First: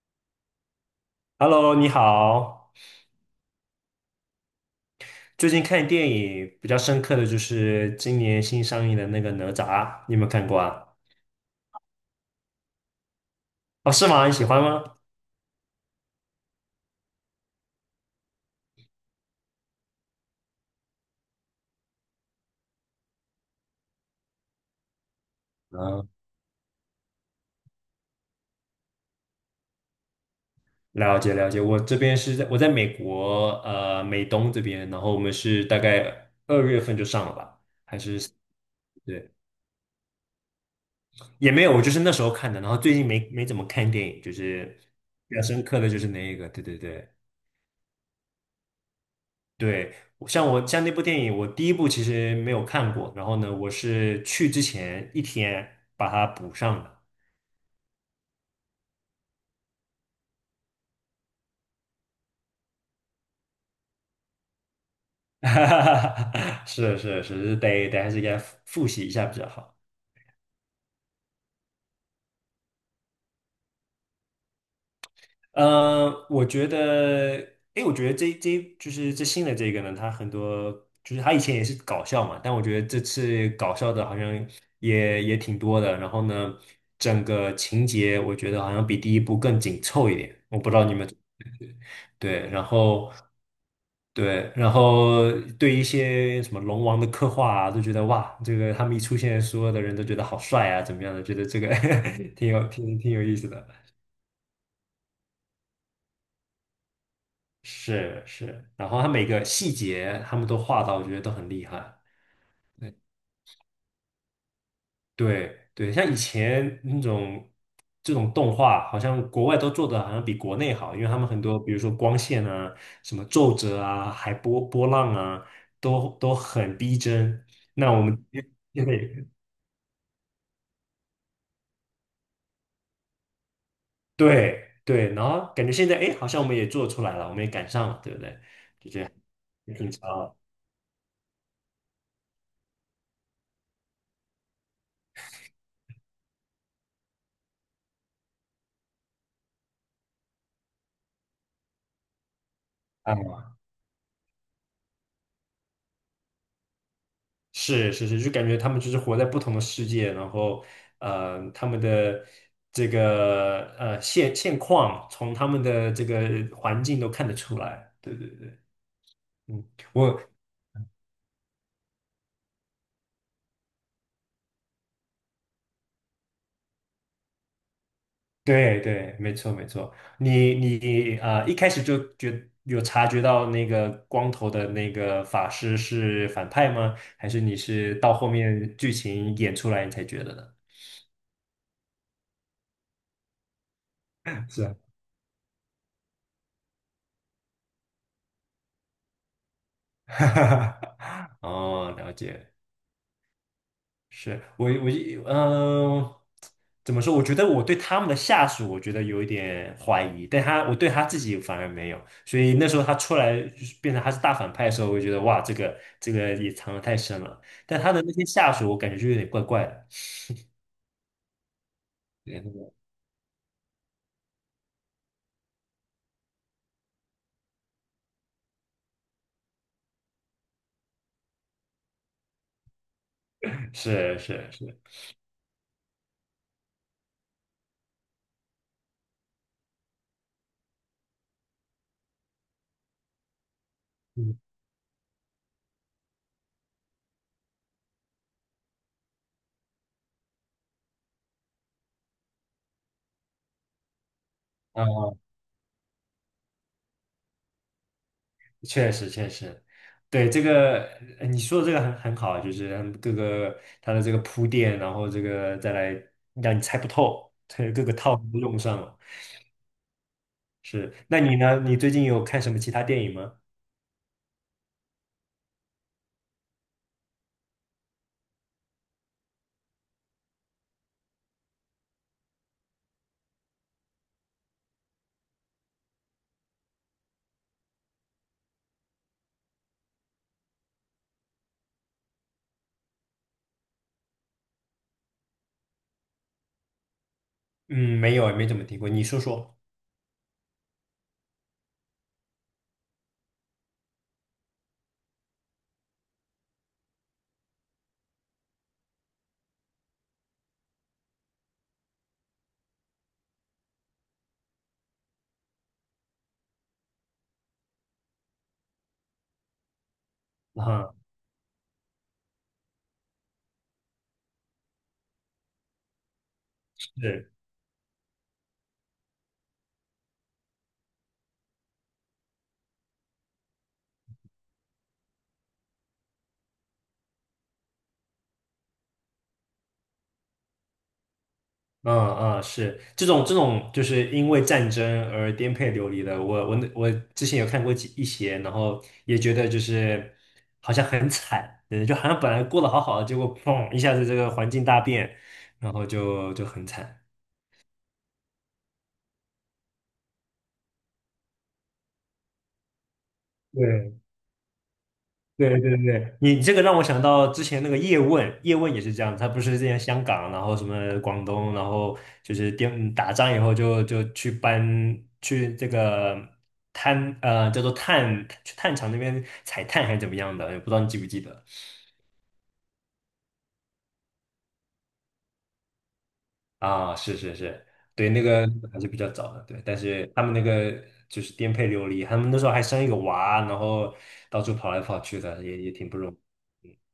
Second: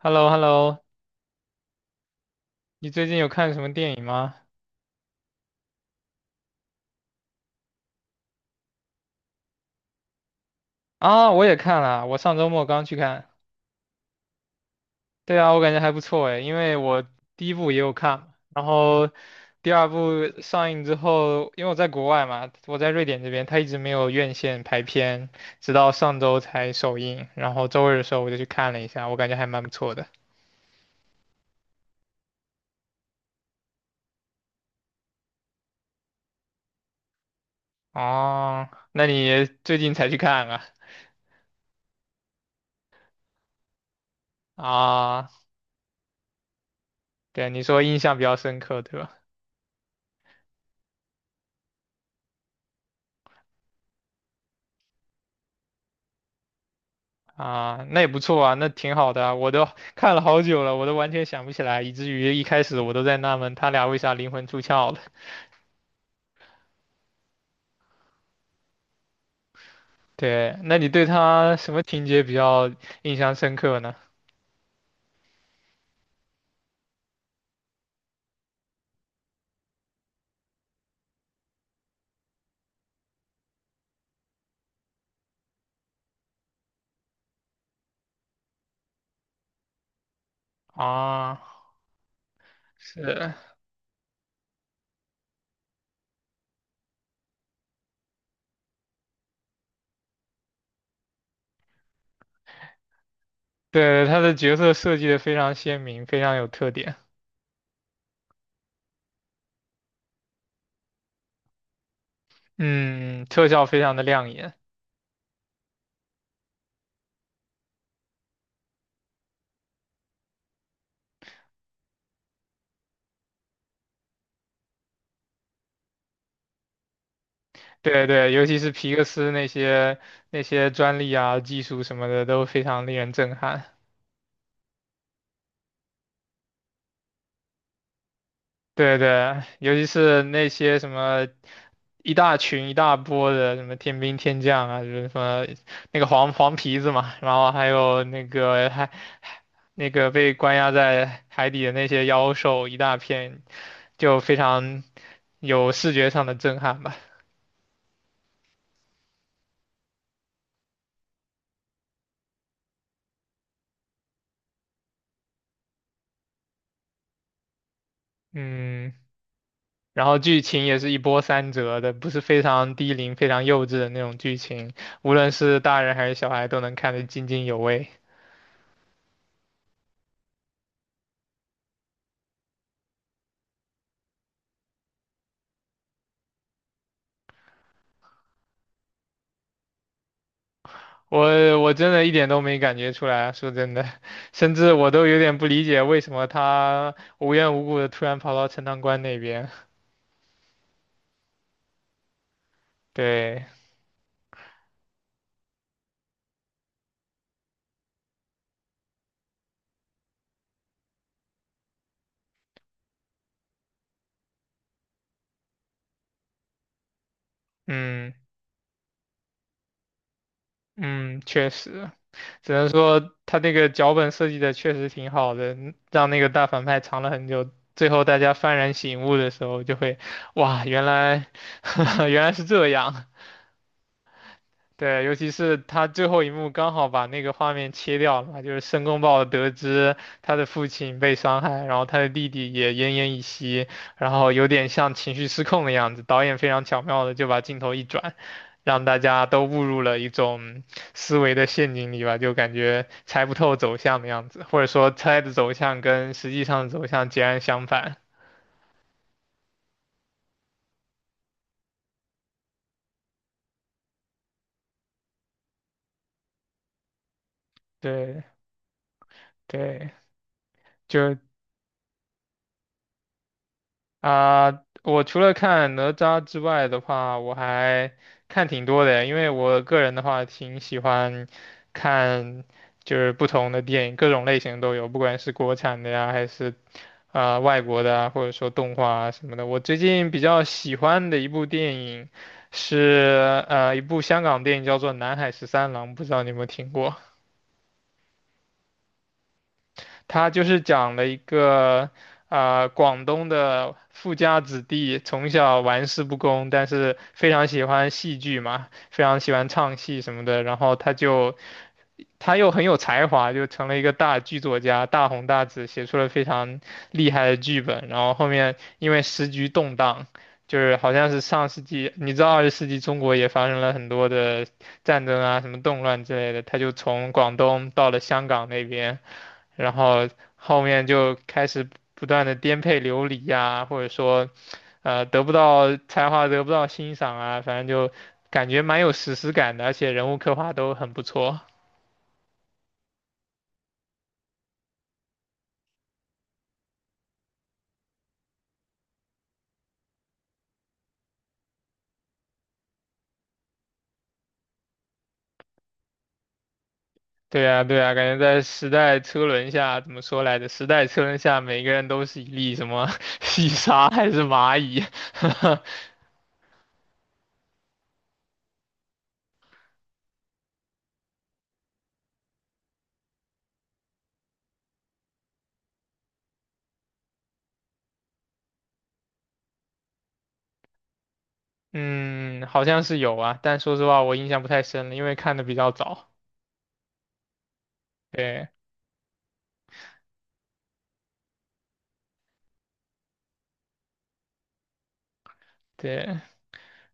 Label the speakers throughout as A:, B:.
A: h e l l o h e l l o
B: Hello，你好。
A: 你最近有看什么电影吗？
B: 最近看电影比较深刻的就是今年新上映的那个《哪吒》，你有没有看过啊？
A: 啊，我也看了，我上周末刚去看。
B: 哦，是吗？你喜欢吗？
A: 对啊，我感觉还不错诶，因为我第一部也有看嘛，然后第二部上映之后，因为我在国外嘛，我在瑞典这边，它一直没有院线排片，直到
B: 嗯，
A: 上周才首映，然后周日的时候我就去看了一下，我感觉还蛮不错的。
B: 了解了解。我这边是在我在美国，美东这边，然后我们是大概二月份就上了吧？
A: 哦，那
B: 对，
A: 你最近才去看啊？
B: 也没有，我就是那时候看的，然后最近没怎么看电影，就是
A: 啊，
B: 比较深刻的就是那一个，对对对。
A: 对，你说印象比较深刻，对吧？
B: 对，我像那部电影，我第一部其实没有看过，然后呢，我是去之前一天把它补上的。
A: 啊，那也不错啊，那挺好的啊我都看了好久了，我都完全想不起来，以至于一开始我都在纳闷他俩为啥灵魂出窍了。
B: 是是是，得还是应该复习一下比较好。
A: 对，那你对他什么情节比较印象深刻呢？
B: 我觉得，诶，我觉得这就是这新的这个呢，它很多就是它以前也是搞笑嘛，但我觉得这次搞笑的好像也挺多的。然后呢，整个情节我觉得好像比第一部更紧凑一点，我不知道你们
A: 啊，
B: 对，然后。
A: 是，
B: 对，然后对一些什么龙王的刻画啊，都觉得哇，这个他们一出现，所有的人都觉得好帅啊，怎么样的？觉得这个 挺有意思的。
A: 对，他的角色设计的非常鲜明，非常有特点，
B: 是是，然后他每个细节他们都画到，我觉得都很厉害。
A: 嗯，特效非常的亮眼。
B: 对对，像以前那种这种动画，好像国外都做的好像比国内好，因为他们很多，比如说光线啊、什么皱褶啊、海波波浪啊，都很逼真。那我
A: 对
B: 们
A: 对，尤其是
B: 因
A: 皮克斯
B: 为。
A: 那些那些专利啊、技术什么的都非常令人震撼。
B: 对对，然后感觉现在哎，诶好像我们也做出来了，我们也赶上了，对不对？
A: 对对，尤
B: 也
A: 其
B: 挺长。
A: 是
B: 的。
A: 那些什么一大群一大波的什么天兵天将啊，就是什么那个黄黄皮子嘛，然后还有那个被关押在海底的那些妖兽一大片，
B: 啊，
A: 就非常有视觉上的震撼吧。
B: 是是是，就感觉他们就是活在不同的世界，然后他们的这个现况，从他们的这个环境都看得出来。对对对，
A: 嗯，
B: 嗯，
A: 然后
B: 我
A: 剧情也是一波三折的，不是非常低龄、非常幼稚的那种剧情，无论是大人还是小孩都能看得津津有味。
B: 对对，没错没错，你啊，一开始就觉有察觉到那个光头的那个法师是反派吗？还是你是到后面剧情演出来你才觉得的？
A: 我真的一点都没感觉出来啊，说真的，甚
B: 是
A: 至
B: 啊，
A: 我都有点不理解为什么他无缘无故的突然跑到陈塘关那边。
B: 哦，了解。
A: 对，
B: 是我嗯、呃怎么说？我觉得我对他们的下属，我觉得有一点怀疑，但他我对他自己反而没有。所以那时候他出来就是变成他是大反派的时候，我就觉得哇，这个这个也藏的太深了。但他的
A: 嗯
B: 那些下属，我感觉就有点怪怪的。
A: 嗯，确实，
B: 对那
A: 只能
B: 个
A: 说他那个脚本设计的确实挺好的，让那个大反派藏了很久，最后大家幡然醒悟的时候，就会，哇，原来 原来是这样。
B: 是是是，
A: 对，尤其是他最后一幕刚好把那个画面切掉了嘛，就是申公豹得知他的父亲被伤害，然后他的弟弟也奄奄一息，然后
B: 嗯
A: 有点像情绪失控的样子。导演非常巧妙的就把镜头一转，让大家都误入了一种思维的陷阱里吧，就感觉猜不透走向的样子，或者说
B: 嗯，
A: 猜的走向跟实际上的走向截然相反。
B: 确实确实，对这个你说的这个很好，就是他们各个他的这个铺垫，然后这个再来让你猜不透，这各个套
A: 对
B: 路都用上了。
A: 对，
B: 是，
A: 就
B: 那你呢？你最近有看什么其他电影吗？
A: 啊，我除了看哪吒之外的话，我还看挺多的，因为我个人的话挺喜欢看，就是不同的电影，各种类型都有，不管是国产的呀，还是啊、外国的啊，或者说动画啊什么的。我最近比较喜欢的一部电影是一部香港电影叫做《南海十三郎》，不知道你有没有听过？
B: 嗯，没有，没怎么听过。你说说。
A: 他就是讲了一个广东的富家子弟从小玩世不恭，但是非常喜欢戏剧嘛，非常喜欢唱戏什么的，然后他又很有才华，就成了一个大剧作家，大红大紫，写出了非常厉害的剧本。然后后面因为时局动荡。就是好
B: 啊？
A: 像是上世纪，你知道二十世纪中国也发生了很多的战争啊，什么动乱之类的。他就从
B: 是，
A: 广东到了香港那边，然后后面就开始不断的颠沛流离呀，或者说得不到才华得不到欣赏啊，反正就感觉蛮有史诗感的，而且人物刻画都很不错。
B: 嗯嗯是，这种就是因为战争而颠沛流离的，我之前有看过几一些，然后也觉得就是好像很惨，对，就好像本来过得好好的，结果砰一下子这个环境大变，然后就很惨。
A: 对呀对呀，感觉在时代车轮下，怎么说来着？时代车轮下，每个人都是一粒什么 细沙
B: 对
A: 还是蚂蚁？
B: 对对对，你这个让我想到之前那个叶问，叶问也是这样，他不是之前香港，然后什么广东，然后就是打仗以后就去搬去这个叫做炭去炭厂那边采炭还是怎么样的，也不知道你记不记得
A: 嗯，好像是有啊，但说实话我印象不太深了，因为看的比较早。
B: 啊？是是是，对，那个
A: 对
B: 还是比较早的，对，但是他们那个就是颠沛流离，他们那时候还生一个娃，然后到处跑来跑去的，也挺不容易，
A: 对，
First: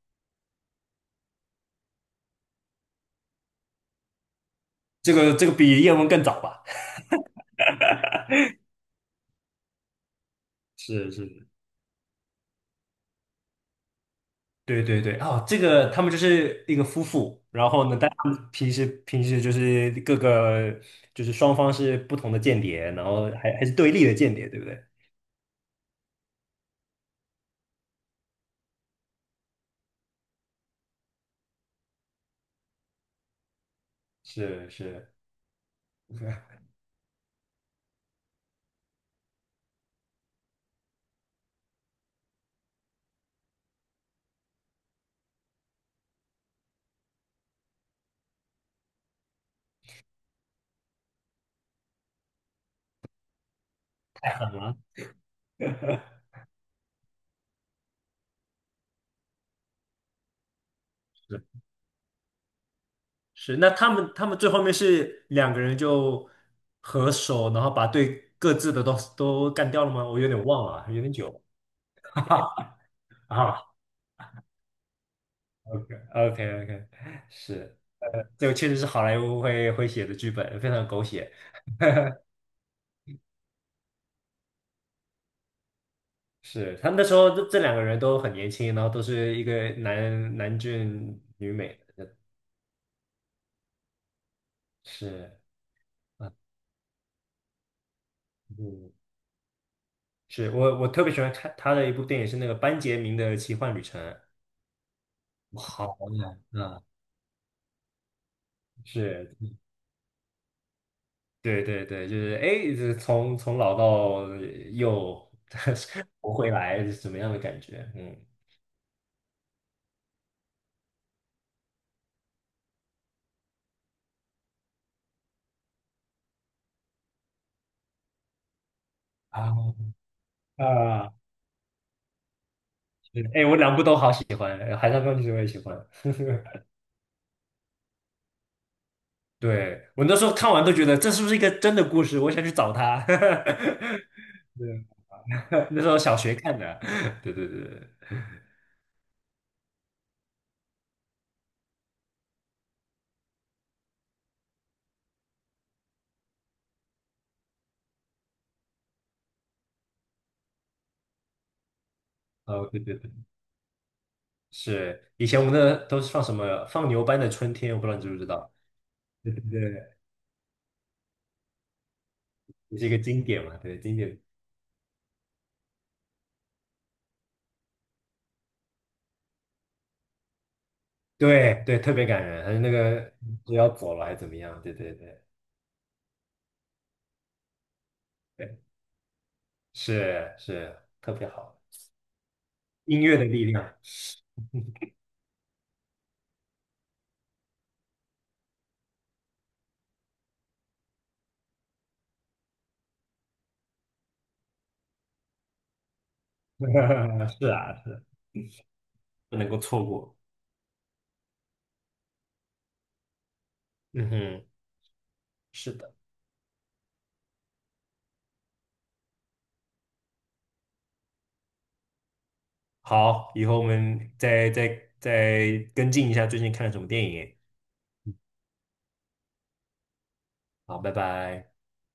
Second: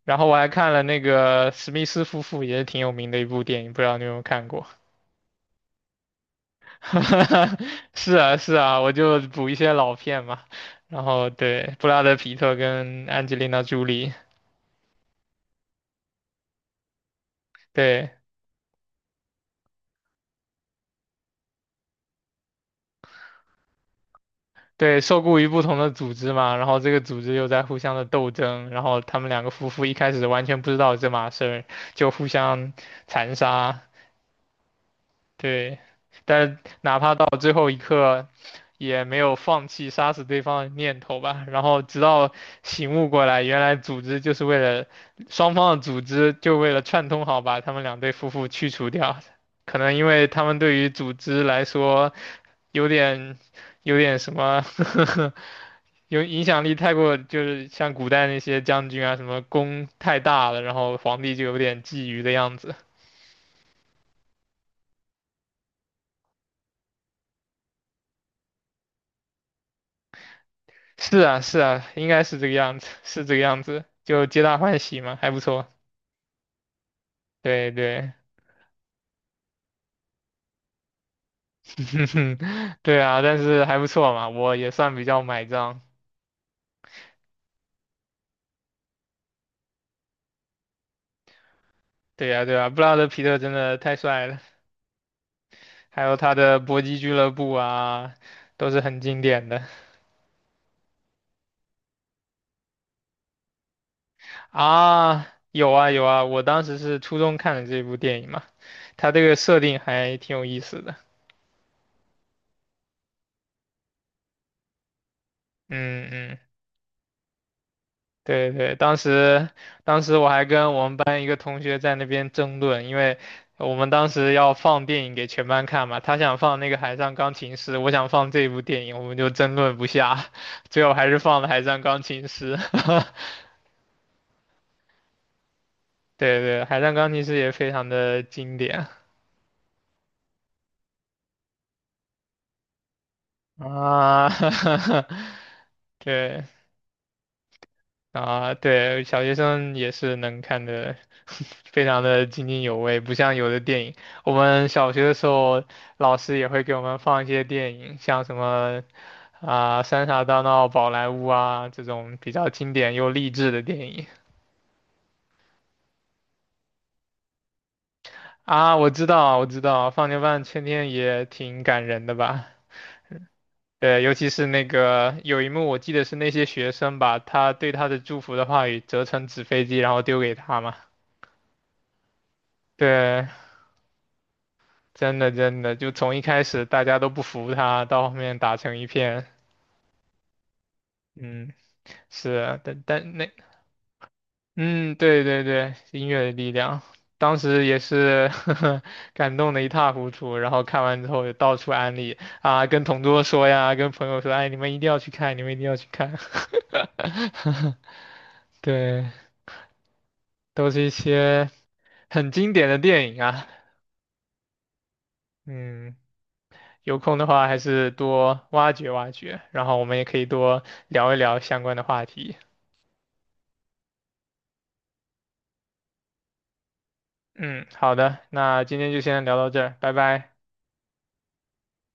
A: 然后我还看了那个史密斯夫妇也是挺有名的一部电影，不知道你有没有看过？
B: 这个这个比叶问更早吧？
A: 是啊，是啊，我就补一些老片嘛。然
B: 是
A: 后
B: 是。
A: 对，布拉德皮特跟安吉丽娜朱莉，
B: 对对对，哦，这个他们就是一个夫妇，然后呢，但
A: 对
B: 他们平时就是各个就是双方是不同的间谍，然后还是对立的间谍，对不对？
A: 对，受雇于不同的组织嘛，然后这个组织又在互相的斗争，然后他们两个夫妇一开始完全不知道这码事儿，就互相残杀，
B: 是是，
A: 对，但哪怕到最后一刻，也没有放弃杀死对方的念头吧。然后直到醒悟过来，原来组织就是为了双方的组织就为了串通好把他们两对夫妇去除掉。可能因为他们对于组织来说有点有点什么
B: 了
A: 有影响力太过，就是像古代那些将军啊，什么功太大了，然后皇帝就
B: 是
A: 有点觊觎的样子。
B: 是，那他们他们最后面是两个人就合手，然后把对各自的都干掉了吗？我有点忘了，有点
A: 是
B: 久
A: 啊，
B: 了
A: 是啊，应该是这个样子，是 这个
B: 啊。
A: 样子，就皆大欢喜嘛，还不错。
B: OK OK OK,
A: 对
B: 是，
A: 对，
B: 这个确实是好莱坞会写的剧本，非常狗血。
A: 对啊，但是还不错嘛，我也算比较买账。
B: 是，他们那时候这两个人都很年轻，然后都是一个男男俊女美的，
A: 对呀，对呀，布拉德皮特真的太帅了，
B: 是
A: 还有
B: 啊，
A: 他的搏击俱乐部啊，都是
B: 嗯，
A: 很经典的
B: 是我特别喜欢看他的一部电影是那个班杰明的奇幻旅程，
A: 啊。有啊
B: 好
A: 有啊，
B: 呀，
A: 我当时
B: 啊，
A: 是初中看的这部电影嘛，他这
B: 是，
A: 个设定还挺有意思的。
B: 对对对，就是哎，这从老到又
A: 嗯
B: 活
A: 嗯
B: 回来是什么样的感觉？嗯
A: 对对，当时我还跟我们班一个同学在那边争论，因为我们当时要放电影给全班看嘛，他想放那个《海上钢琴师》，我想放这部电影，我们就
B: 啊
A: 争论不下，最后还
B: 啊，
A: 是放了《海上钢琴师》
B: 哎，我两部都好喜欢，《海上钢琴师》我也喜欢，
A: 对对，《海上钢琴师》也非常的经典
B: 对，我那时候看完都觉得这是不是一个真的故事？我想去找他。
A: 啊，
B: 对，那时候 小学
A: 对。
B: 看的。对对对对，
A: 啊，对，小学生也是能看的，非常的津津有味，不像有的电影。我们小学的时候，老师也会给我们放一些电影，像什么啊《三傻大闹宝莱坞》啊这种比较
B: 哦
A: 经
B: 对
A: 典
B: 对
A: 又
B: 对，
A: 励志的电影
B: 是以前我们那都是放什么放牛班的春天，我不知道你知不知道？
A: 啊。我知
B: 对
A: 道，
B: 对
A: 我知道，
B: 对，
A: 《放牛班的春天》也挺感人的吧？
B: 也是一个经典嘛，对经
A: 对，尤
B: 典，
A: 其是那个有一幕，我记得是那些学生把他对他的祝福的话语折成纸飞机，然后丢给他嘛。
B: 对对，特别感人。还有那个
A: 对，
B: 不要走了还是怎么样？对对
A: 真
B: 对
A: 的真的，就从一开始大家都不服他，到后面打
B: 对，
A: 成一片，
B: 是是特别
A: 嗯，
B: 好，
A: 是啊，但
B: 音
A: 但
B: 乐的
A: 那，
B: 力量，是
A: 嗯，对对对，音乐的力量，当时也是 感动的一塌糊涂，然后看完之后也到处安利啊，跟同桌说呀，跟朋友说，哎，你们一定要去看，你们一定要去看，
B: 啊是，
A: 对，
B: 不能够错过。
A: 都是一些很经典的电影啊，
B: 嗯哼，是的。
A: 嗯。有空的话还是多挖掘挖掘，然后我们也可以多聊一聊相关的话题。
B: 好，以后我们再跟进一下最近看了什么电影。
A: 嗯，好的，那今天就先聊到这儿，拜拜。
B: 好，拜拜。